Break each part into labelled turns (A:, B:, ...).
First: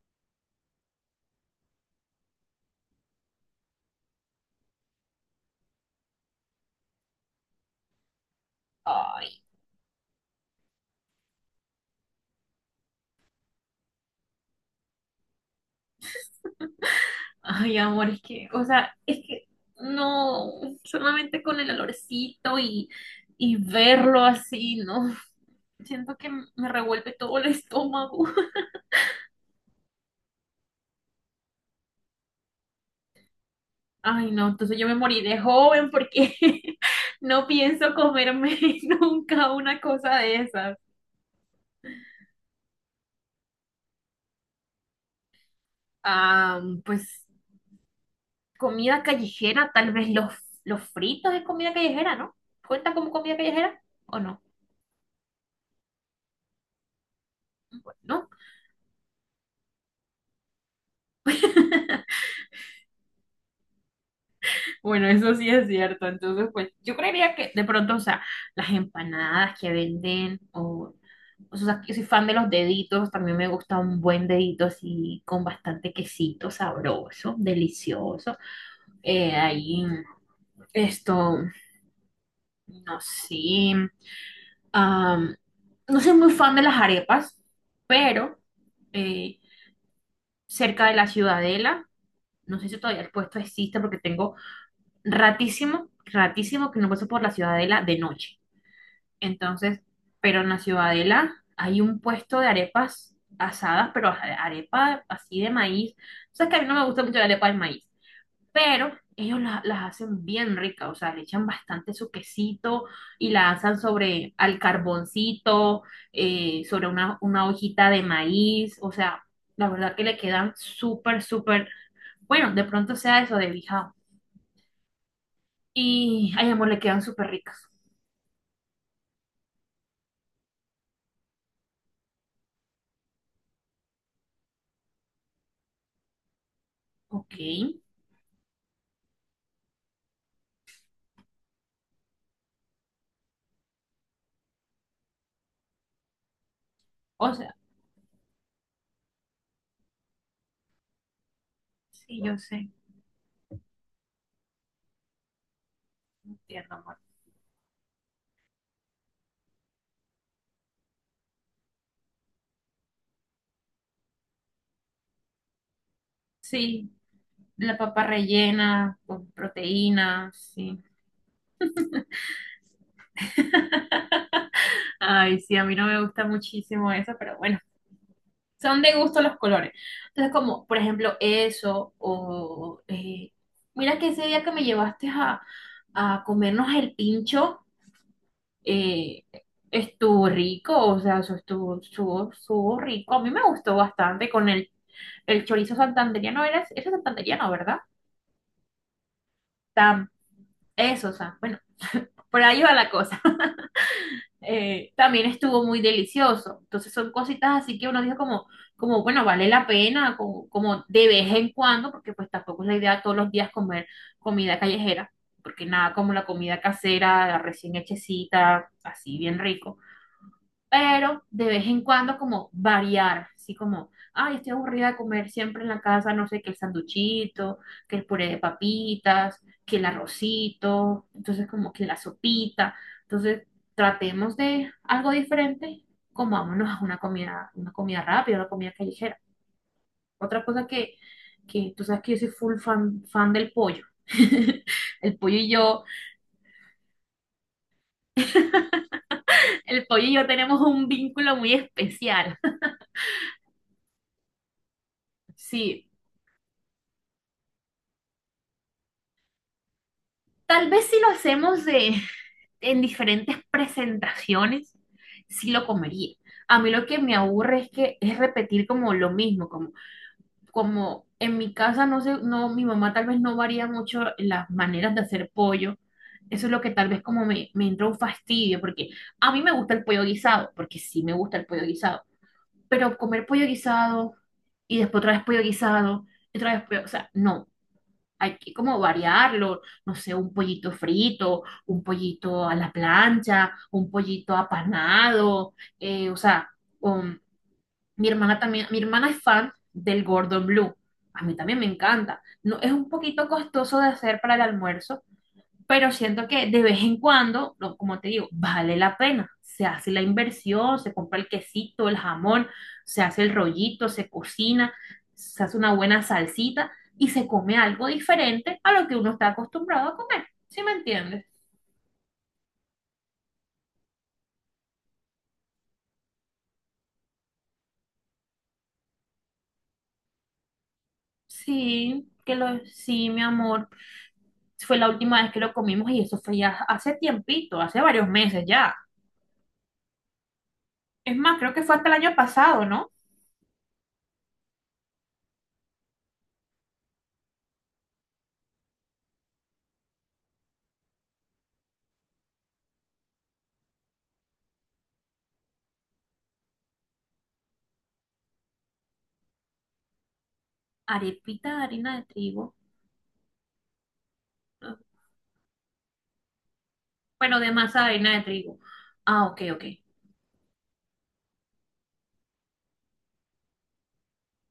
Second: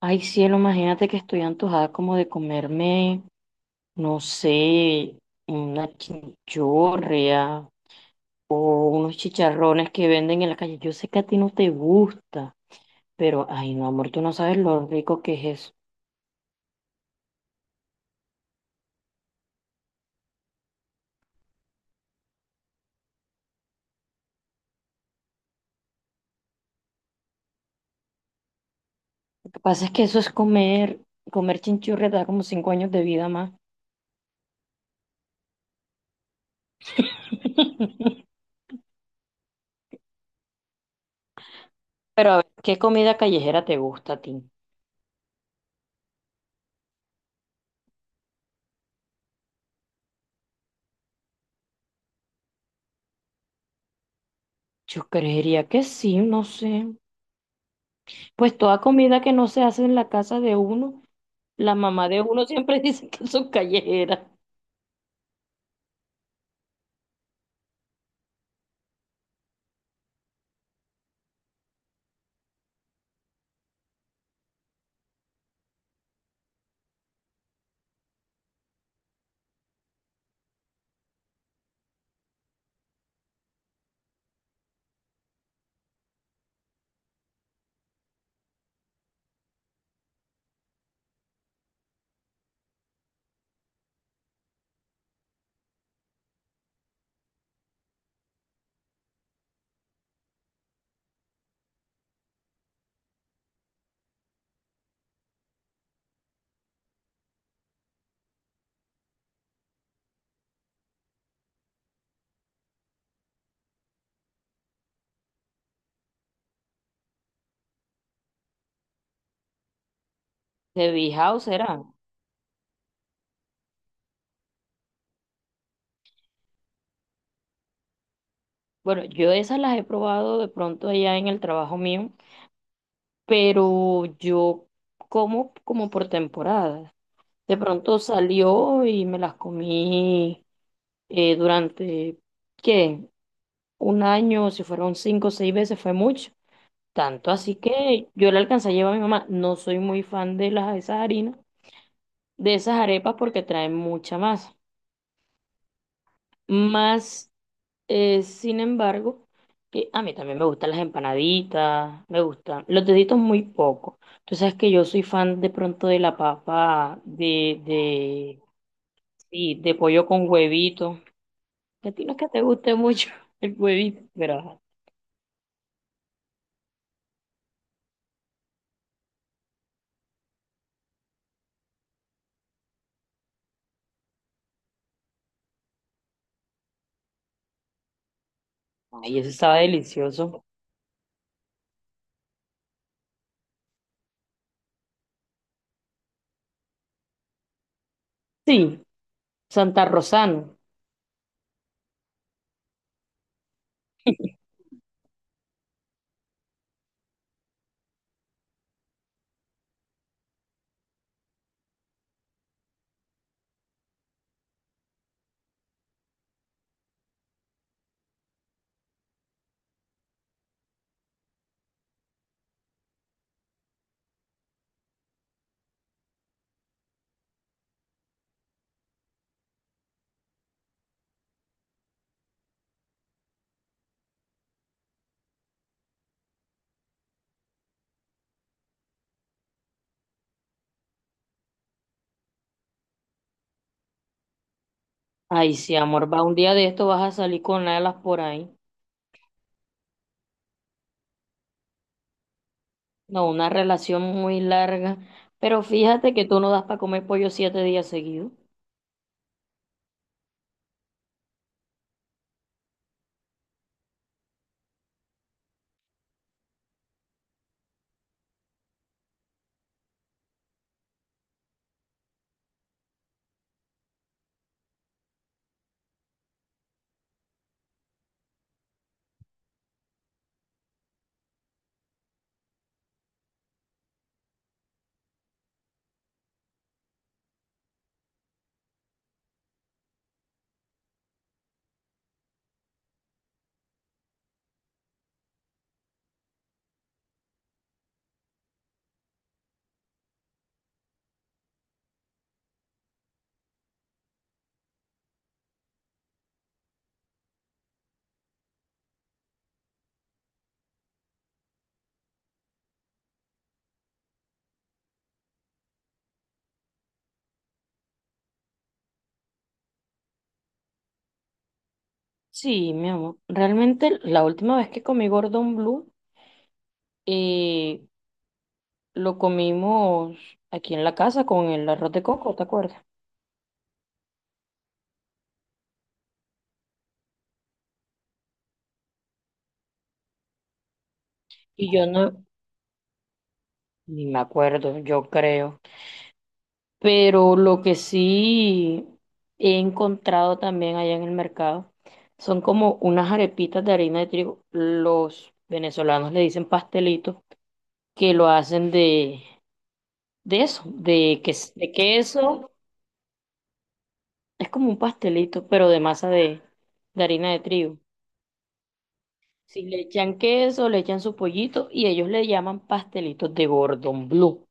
A: Ay, cielo, imagínate que estoy antojada como de comerme, no sé, una chinchorrea o unos
B: Ay,
A: chicharrones que venden en la calle. Yo sé que a ti no te gusta, pero ay, no, amor, tú no sabes lo rico que es eso.
B: ay, amor, es que no, solamente con el olorcito y verlo así, ¿no? Siento que me revuelve todo el estómago.
A: Lo que pasa es que eso es comer chinchurria te da como 5 años de vida más.
B: Ay, no, entonces yo me morí de joven porque no pienso comerme nunca una cosa de esas.
A: Pero a ver, ¿qué comida callejera te gusta a ti?
B: Ah, pues comida callejera, tal vez los fritos es comida callejera, ¿no? ¿Cuenta como comida callejera o no?
A: Yo creería que sí, no sé.
B: Bueno,
A: Pues toda comida que no se hace en la casa de uno, la mamá de uno siempre dice que son callejeras.
B: Bueno, eso sí es cierto. Entonces, pues yo creería que de pronto, o sea, las empanadas que venden, o sea, yo soy fan de los deditos, también me gusta un buen dedito así con bastante quesito sabroso, delicioso. Ahí, esto, no sé, am, no soy muy fan de las arepas, pero eh, cerca de la Ciudadela, no sé si todavía el puesto existe porque tengo ratísimo, ratísimo que no paso por la Ciudadela de noche. Entonces, pero en la Ciudadela hay un puesto de arepas asadas, pero arepa así de maíz. O sea, es que a mí no me gusta mucho la arepa de maíz, pero ellos las hacen bien ricas, o sea, le echan bastante su quesito y la asan sobre al carboncito, sobre una hojita de maíz, o sea, la verdad que le quedan
A: De
B: súper,
A: Bijao
B: súper,
A: serán.
B: bueno, de pronto sea eso de bijao. Ay, amor, le quedan súper ricas.
A: Bueno, yo esas las he probado de pronto allá en el trabajo mío, pero yo como como por temporadas.
B: Ok,
A: De pronto salió y me las comí durante, ¿qué? Un año, si fueron 5 o 6 veces, fue mucho. Tanto
B: o
A: así
B: sea,
A: que yo le alcancé a llevar a mi mamá. No soy muy fan de esas harinas,
B: sí, yo
A: de
B: sé,
A: esas arepas porque traen mucha masa.
B: entiendo, amor.
A: Más. Sin embargo, a mí también me gustan las empanaditas, me gustan los deditos muy poco. Tú sabes que yo soy fan de pronto de la
B: Sí,
A: papa
B: la papa rellena con
A: sí, de pollo con
B: proteínas, sí.
A: huevito. Que a ti no es que te guste mucho el huevito, pero ajá.
B: Ay, sí, a mí no me gusta muchísimo eso, pero bueno, son de gusto los colores. Entonces, como por ejemplo eso, o mira que ese día que me llevaste a comernos el pincho,
A: Ay,
B: eh,
A: eso estaba
B: estuvo
A: delicioso.
B: rico, o sea, eso estuvo rico. A mí me gustó bastante con el chorizo santandereano, era santandereano, ¿verdad?
A: Sí, Santa
B: Tam,
A: Rosano.
B: eso, o sea, bueno, por ahí va la cosa. También estuvo muy delicioso. Entonces son cositas así que uno dice como, como, bueno, vale la pena, como de vez en cuando, porque pues tampoco es la idea todos los días comer comida callejera, porque nada como la comida casera, recién hechecita, así bien rico pero de vez en cuando como variar, así como, ay, estoy aburrida de comer siempre en la casa, no sé, que el sanduchito, que el puré de papitas, que el arrocito, entonces como que la sopita, entonces tratemos de algo diferente, comámonos a una comida rápida, una comida callejera. Otra cosa que tú sabes que yo soy full fan del pollo. El pollo y
A: Ay, sí,
B: yo,
A: amor, va un día de esto vas a salir con alas por ahí.
B: el pollo y yo tenemos un vínculo muy especial.
A: No, una relación muy larga. Pero
B: Sí,
A: fíjate que tú no das para comer pollo 7 días seguidos.
B: tal vez si lo hacemos en diferentes presentaciones, sí lo comería. A mí lo que me aburre es que es repetir como lo mismo, como en mi casa, no sé, no, mi mamá tal vez no varía mucho las maneras de hacer pollo. Eso es lo que tal vez como me entra un fastidio, porque a mí me gusta el pollo guisado, porque sí me gusta el pollo guisado, pero comer pollo guisado y después otra vez pollo guisado, y otra vez pollo, o sea, no, hay que como variarlo, no sé, un pollito frito, un pollito a la plancha, un pollito apanado, o sea, um, mi hermana también, mi hermana es fan del Gordon Blue, a mí también me encanta, no, es un poquito costoso de hacer para el almuerzo, pero siento que de vez en cuando, como te digo, vale la pena. Se hace la inversión, se compra el quesito, el jamón, se hace el rollito, se cocina, se hace una buena salsita y se come algo diferente a lo que uno está acostumbrado a comer. ¿Sí me entiendes?
A: Sí, mi amor. Realmente la última vez que comí Gordon Blue, eh, lo comimos aquí en la casa con el arroz de
B: Sí,
A: coco, ¿te acuerdas?
B: sí, mi amor. Fue la última vez que lo comimos y eso fue ya hace tiempito, hace varios meses ya. Es más, creo que
A: Y
B: fue
A: yo
B: hasta el año
A: no,
B: pasado, ¿no?
A: ni me acuerdo, yo creo. Pero lo que sí he encontrado también allá en el mercado son como unas arepitas de harina de trigo. Los venezolanos le dicen pastelitos que lo hacen de eso,
B: Arepita de
A: de
B: harina de
A: queso.
B: trigo.
A: Es como un pastelito, pero de masa de harina de
B: Bueno, de
A: trigo.
B: masa de harina de trigo. Ah, ok,
A: Si
B: ok.
A: le echan queso, le echan su pollito y ellos le llaman pastelitos de Gordon Blue.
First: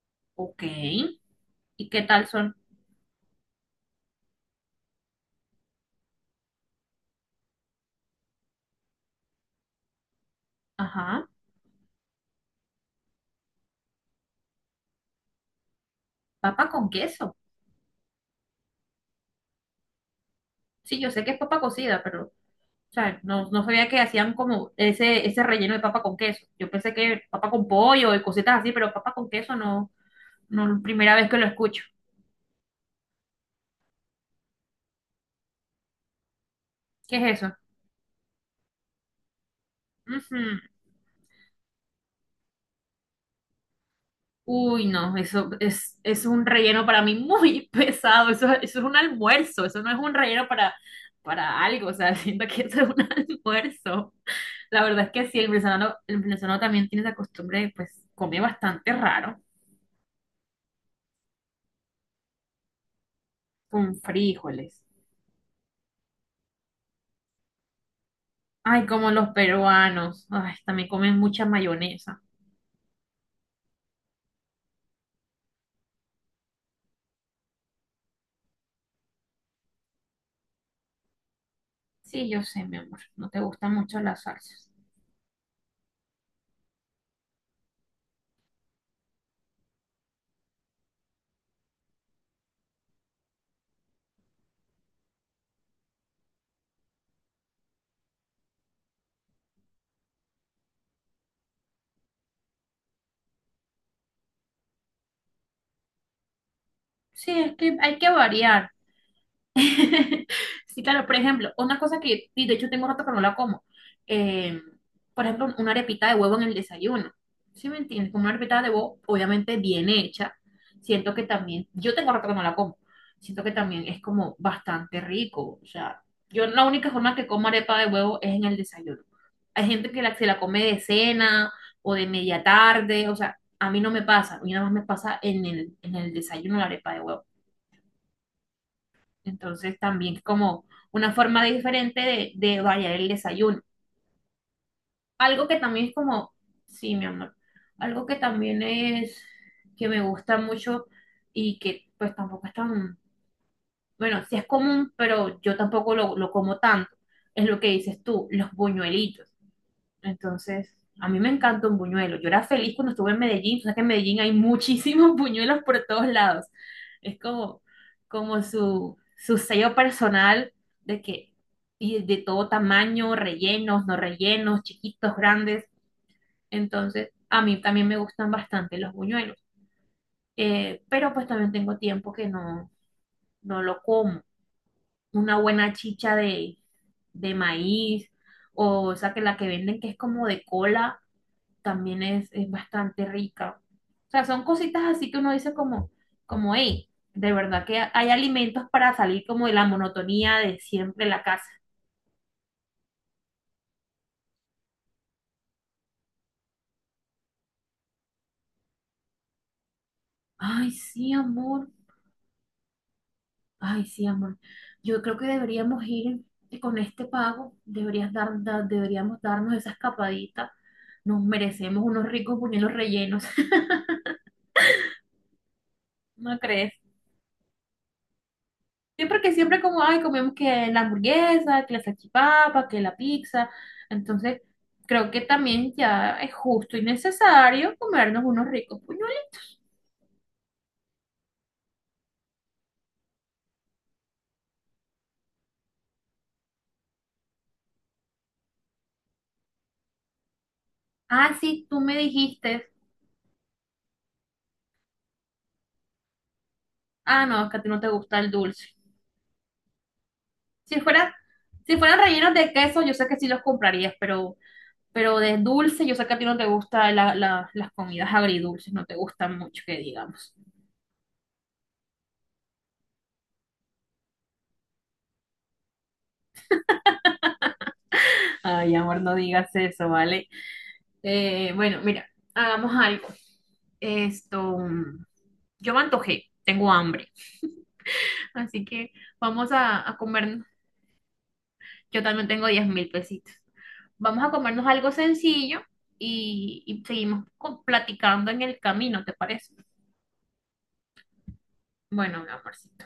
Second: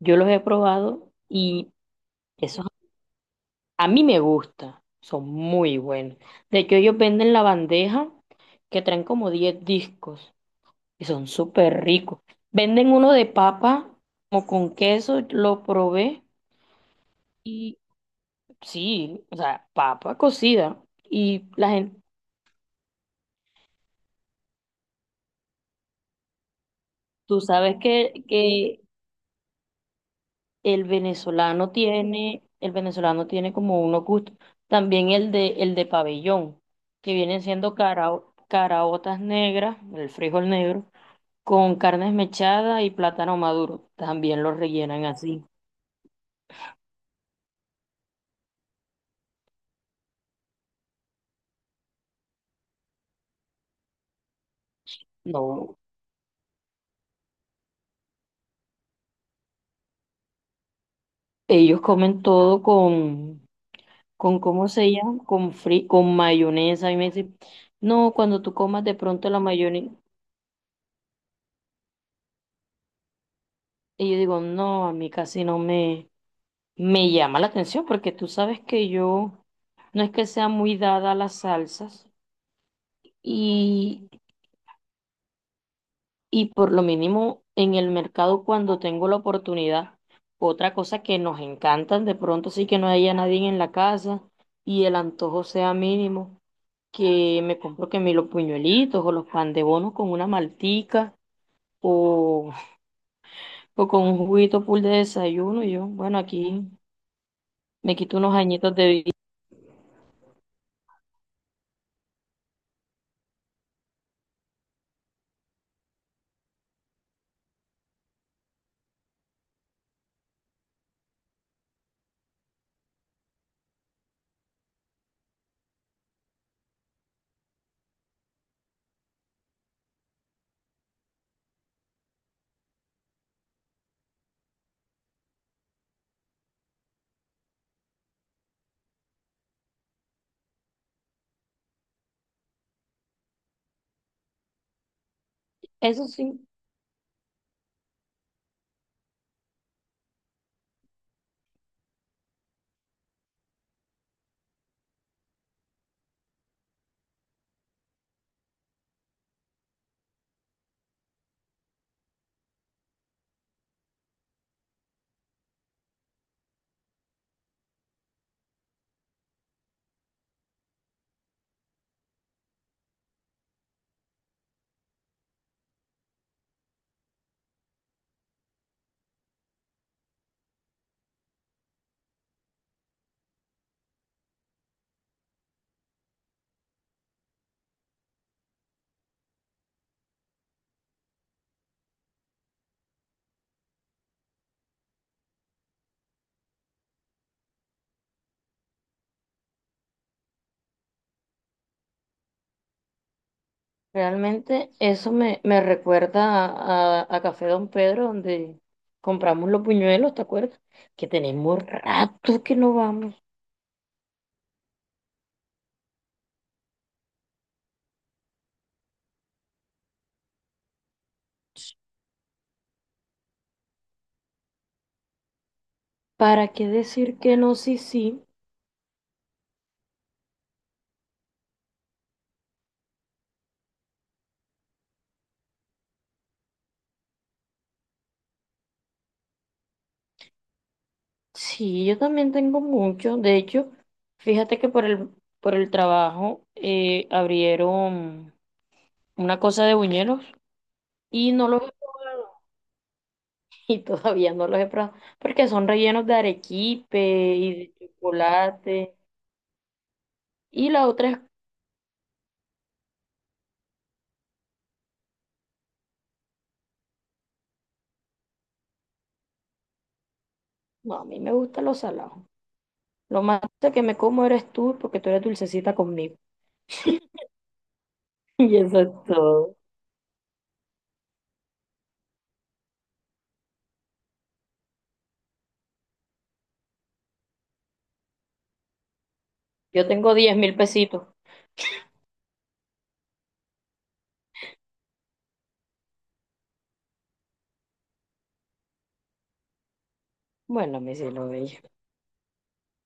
A: Yo los he
B: Ok.
A: probado y
B: ¿Y qué tal son?
A: esos a mí me gusta, son muy buenos. De hecho, ellos venden la bandeja que traen como 10 discos y son
B: Ajá.
A: súper ricos. Venden uno de papa como con queso, lo probé
B: Papa con queso.
A: y sí, o sea, papa cocida
B: Sí, yo sé que es
A: y
B: papa
A: la gente.
B: cocida, pero, o sea, no, no sabía que hacían como ese relleno de papa con queso. Yo pensé que
A: Tú
B: papa con
A: sabes
B: pollo y
A: que,
B: cositas así,
A: que
B: pero papa con queso no, no,
A: El
B: primera vez que lo
A: venezolano
B: escucho.
A: tiene, el venezolano tiene como unos gustos. También el de pabellón, que
B: ¿Qué es
A: vienen
B: eso?
A: siendo caraotas negras, el frijol
B: Ujú.
A: negro, con carne esmechada y plátano maduro. También lo
B: Uy,
A: rellenan
B: no,
A: así.
B: eso es un relleno para mí muy pesado. Eso es un almuerzo. Eso no es un relleno para algo. O sea, siento que eso es un almuerzo. La verdad es que sí, el
A: No,
B: venezolano, el venezolano también tiene esa costumbre de, pues, comer bastante raro,
A: ellos comen todo con,
B: con
A: con ¿cómo
B: frijoles.
A: se llama? Con mayonesa. Y me dicen, no, cuando tú comas
B: Ay,
A: de
B: como los
A: pronto la mayonesa.
B: peruanos. Ay, también comen mucha mayonesa.
A: Y yo digo, no, a mí casi no me llama la atención porque tú sabes que yo no es que sea muy dada a las salsas
B: Sí, yo sé, mi amor, no te gustan mucho
A: y,
B: las salsas.
A: y por lo mínimo en el mercado cuando tengo la oportunidad, otra cosa que nos encantan de pronto sí que no haya nadie en la casa y el antojo sea mínimo, que me compro que me los puñuelitos o los pan de bono con una maltica o, o con un juguito full de desayuno y yo, bueno, aquí
B: Sí, es que
A: me
B: hay que
A: quito unos
B: variar.
A: añitos de vida.
B: Sí, claro, por ejemplo, una cosa que, y de hecho tengo rato que no la como, eh, por ejemplo, una arepita de huevo en el desayuno, ¿sí me entiendes? Como una arepita de huevo, obviamente bien hecha, siento que también, yo tengo rato que no la como, siento que también es como bastante rico, o sea, yo la única forma que como arepa de huevo es en el desayuno. Hay gente que se la come de cena o de media tarde, o sea, a mí no me pasa, a mí nada más me pasa en el desayuno la arepa de huevo. Entonces también es como una forma diferente de variar el desayuno. Algo que también es
A: Eso
B: como,
A: sí.
B: sí, mi amor, algo que también es que me gusta mucho y que pues tampoco es tan, bueno, sí es común, pero yo tampoco lo como tanto, es lo que dices tú, los buñuelitos. Entonces, a mí me encanta un buñuelo. Yo era feliz cuando estuve en Medellín. O sea que en Medellín hay muchísimos buñuelos por todos lados. Es como su sello personal de que, y de todo tamaño, rellenos, no rellenos, chiquitos, grandes. Entonces, a mí también me gustan bastante los buñuelos. Pero pues también tengo tiempo que no lo como. Una buena chicha de maíz, o sea, que la que venden que es como de cola también es bastante rica. O sea, son cositas así que uno dice como, hey, de verdad que hay alimentos para salir como de la monotonía de siempre en la casa.
A: Realmente eso me recuerda a Café Don Pedro, donde compramos los buñuelos, ¿te acuerdas?
B: Ay,
A: Que
B: sí,
A: tenemos
B: amor.
A: rato que no vamos.
B: Ay, sí, amor. Yo creo que deberíamos ir con este pago, deberíamos darnos esa escapadita. Nos merecemos unos ricos buñuelos rellenos. ¿No
A: ¿Para qué
B: crees?
A: decir que no? Sí, sí.
B: Siempre que siempre como, ay, comemos que la hamburguesa, que la salchipapa, que la pizza. Entonces, creo que también ya es justo y necesario comernos unos ricos puñuelos.
A: Sí, yo también tengo mucho. De hecho, fíjate que por el trabajo abrieron una cosa de buñuelos y
B: Ah,
A: no los
B: sí,
A: he
B: tú me
A: probado.
B: dijiste.
A: Y todavía no los he probado porque son rellenos de arequipe
B: Ah, no, es
A: y
B: que a ti
A: de
B: no te gusta el dulce.
A: chocolate. Y
B: Si
A: la otra
B: fuera,
A: es,
B: si fueran rellenos de queso, yo sé que sí los comprarías, pero, de dulce, yo sé que a ti no te gusta las comidas agridulces, no te gustan mucho, que digamos.
A: no, a mí me gustan los salados. Lo más dulce que me como eres tú porque tú eres dulcecita conmigo. Y
B: Ay,
A: eso es
B: amor, no digas
A: todo.
B: eso, ¿vale? Bueno, mira, hagamos algo. Esto. mm, Yo me antojé, tengo hambre, así que vamos
A: Yo
B: a
A: tengo diez
B: comernos.
A: mil pesitos.
B: Yo también tengo 10.000 pesitos. Vamos a comernos algo sencillo y seguimos platicando en el camino, ¿te parece?
A: Bueno, mi cielo bello.
B: Bueno, mi amorcito.